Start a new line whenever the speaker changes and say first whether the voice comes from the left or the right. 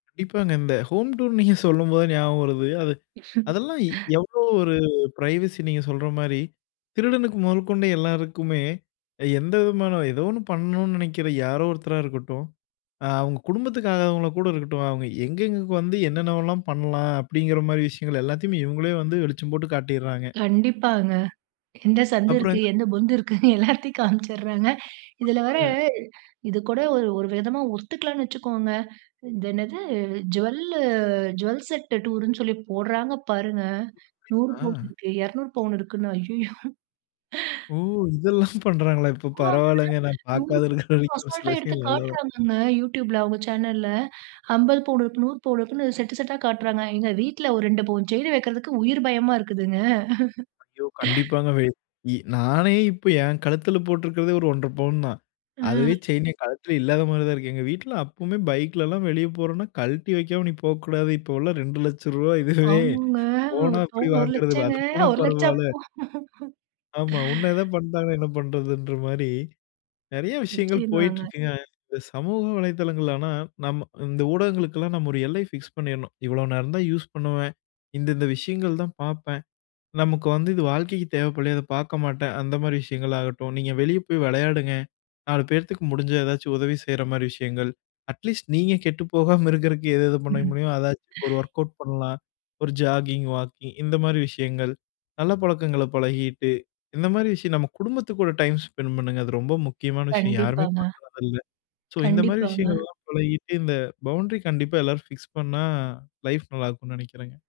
left: கண்டிப்பாங்க, இந்த ஹோம் டூர்ன்னு நீங்க சொல்லும்போது ஞாபகம் வருது, அது அதெல்லாம் இ எவ்ளோ ஒரு பிரைவசி நீங்க சொல்ற மாரி. திருடனுக்கு மொதல் கொண்ட எல்லாருக்குமே, எந்த விதமான ஏதோ ஒண்ணு பண்ணணும்னு நினைக்கிற யாரோ ஒருத்தரா இருக்கட்டும், அ, அவங்க குடும்பத்துக்கு ஆகாதவங்கள கூட இருக்கட்டும், அவங்க எங்கெங்க வந்து, என்னென்னவெல்லாம் பண்ணலாம், அப்டிங்கிற மாரி விஷயங்கள் எல்லாத்தையுமே இவங்களே வந்து வெளிச்சம் போட்டு காட்டிறாங்க.
right: கண்டிப்பாங்க. எந்த சந்து
left: அப்பறம்
right: இருக்கு,
left: என்ன?
right: எந்த பொந்து இருக்குன்னு எல்லாத்தையும் காம்ச்சறாங்க இதில வேற
left: ஆமாங்க.
right: இது கூட ஒரு ஒரு விதமா ஒத்துக்கலாம்னு வச்சுக்கோங்க, இது என்னது ஜுவலு ஜுவல் செட் டூருன்னு சொல்லி போட்றாங்க பாருங்க
left: ஓ!
right: 100
left: இப்டியுமா?
right: பவுனு இருக்கு 200 பவுனு இருக்குன்னு. ஐயயோ.
left: ஓ! இதெல்லாம் பண்றாங்களா இப்போ,
right: ஆமாங்க,
left: பரவாலங்க நான்
right: 100
left: பாக்காத
right: பவுனு
left: இருக்கிற வரைக்கும் ஒரு சில
right: அசால்டா எடுத்து
left: விஷயங்கள் நல்லது
right: காட்டுறாங்கங்க, YouTubeல அவங்க சேனல்ல 50 பவுனு இருக்கு 100 பவுனு இருக்குன்னு செட் செட்டா காட்டுறாங்க. எங்க வீட்ல ஒரு 2 பவுன் செயின் வெக்கிறதுக்கு உயிர் பயமா இருக்குதுங்க.
left: ஐயோ! கண்டிப்பாங்க. வே இ நானே இப்போ என் கழுத்தில போட்டிருக்கிறதே ஒரு 1.5 பவுன் தான். அதுவே
right: ம்.
left: செயின் என் கழுத்தில இல்லாத மாரி தான் இருக்கு. எங்க வீட்ல அப்போமே பைக்லல்லாம் வெளியே போறோம்ன்னா கழட்டி வைக்காம நீ போக்கூடாது. இப்போலா ரூ. 2,00,000 இதுவே,
right: ஆமாங்க, 1
left: போனா எப்டி
right: பவுனு ஒரு
left: வாங்குறது,
right: லட்சங்க,
left: அது போனா
right: 1,00,000
left: பரவால்ல.
right: அப்போ
left: ஆமா, உன்ன எதா பண்டாங்கண்ணா என்ன பண்றதுன்ற மாரி, நெறைய விஷயங்கள்
right: நிச்சியமாங்க.
left: போய்ட்டிருக்குங்க. இந்த சமூக வலைதளங்கள் ஆனா, நம்ம இந்த ஊடகங்களுக்குல்லாம் நாம் ஒரு எல்லை ஃபிக்ஸ் பண்ணிறணும். இவ்ளோ நேரம் தான் யூஸ் பண்ணுவேன். இந்த இந்த விஷயங்கள் தான் பாப்பேன். நமக்கு வந்து இது வாழ்க்கைக்கு தேவைப்படலயா, அத பாக்க மாட்டேன் அந்த மாரி விஷயங்கள் ஆகட்டும் நீங்க வெளியே போய் வெளையாடுங்க, 4 பேர்த்துக்கு முடிஞ்சா எதாச்சு உதவி செய்ற மாரி விஷயங்கள். அட்லீஸ்ட் நீங்க கெட்டு போகாம இருக்கிறதுக்கு எது எது பண்ண
right: ம்.
left: முடியும் அதாச்சும் ஒரு வொர்க்கவுட் பண்ணலாம். ஒரு ஜாகிங், வாக்கிங் இந்த மாரி விஷயங்கள், நல்ல பழக்கங்கள பழகிட்டு. இந்த மாரி விஷயம் நம்ம குடும்பத்து கூட டைம் ஸ்பெண்ட் பண்ணுங்க. அது ரொம்ப முக்கியமான விஷயம் யாருமே
right: கண்டிப்பாங்க,
left: பண்ணுறதில்ல. ஸோ இந்த மாரி
right: கண்டிப்பாங்க.
left: விஷயங்கள்லாம் பழகிட்டு, இந்த பவுன்டரி கண்டிப்பா எல்லாரும் ஃபிக்ஸ் பண்ணா லைஃப் நல்லாருக்கும்னு நெனைக்கிறேங்க.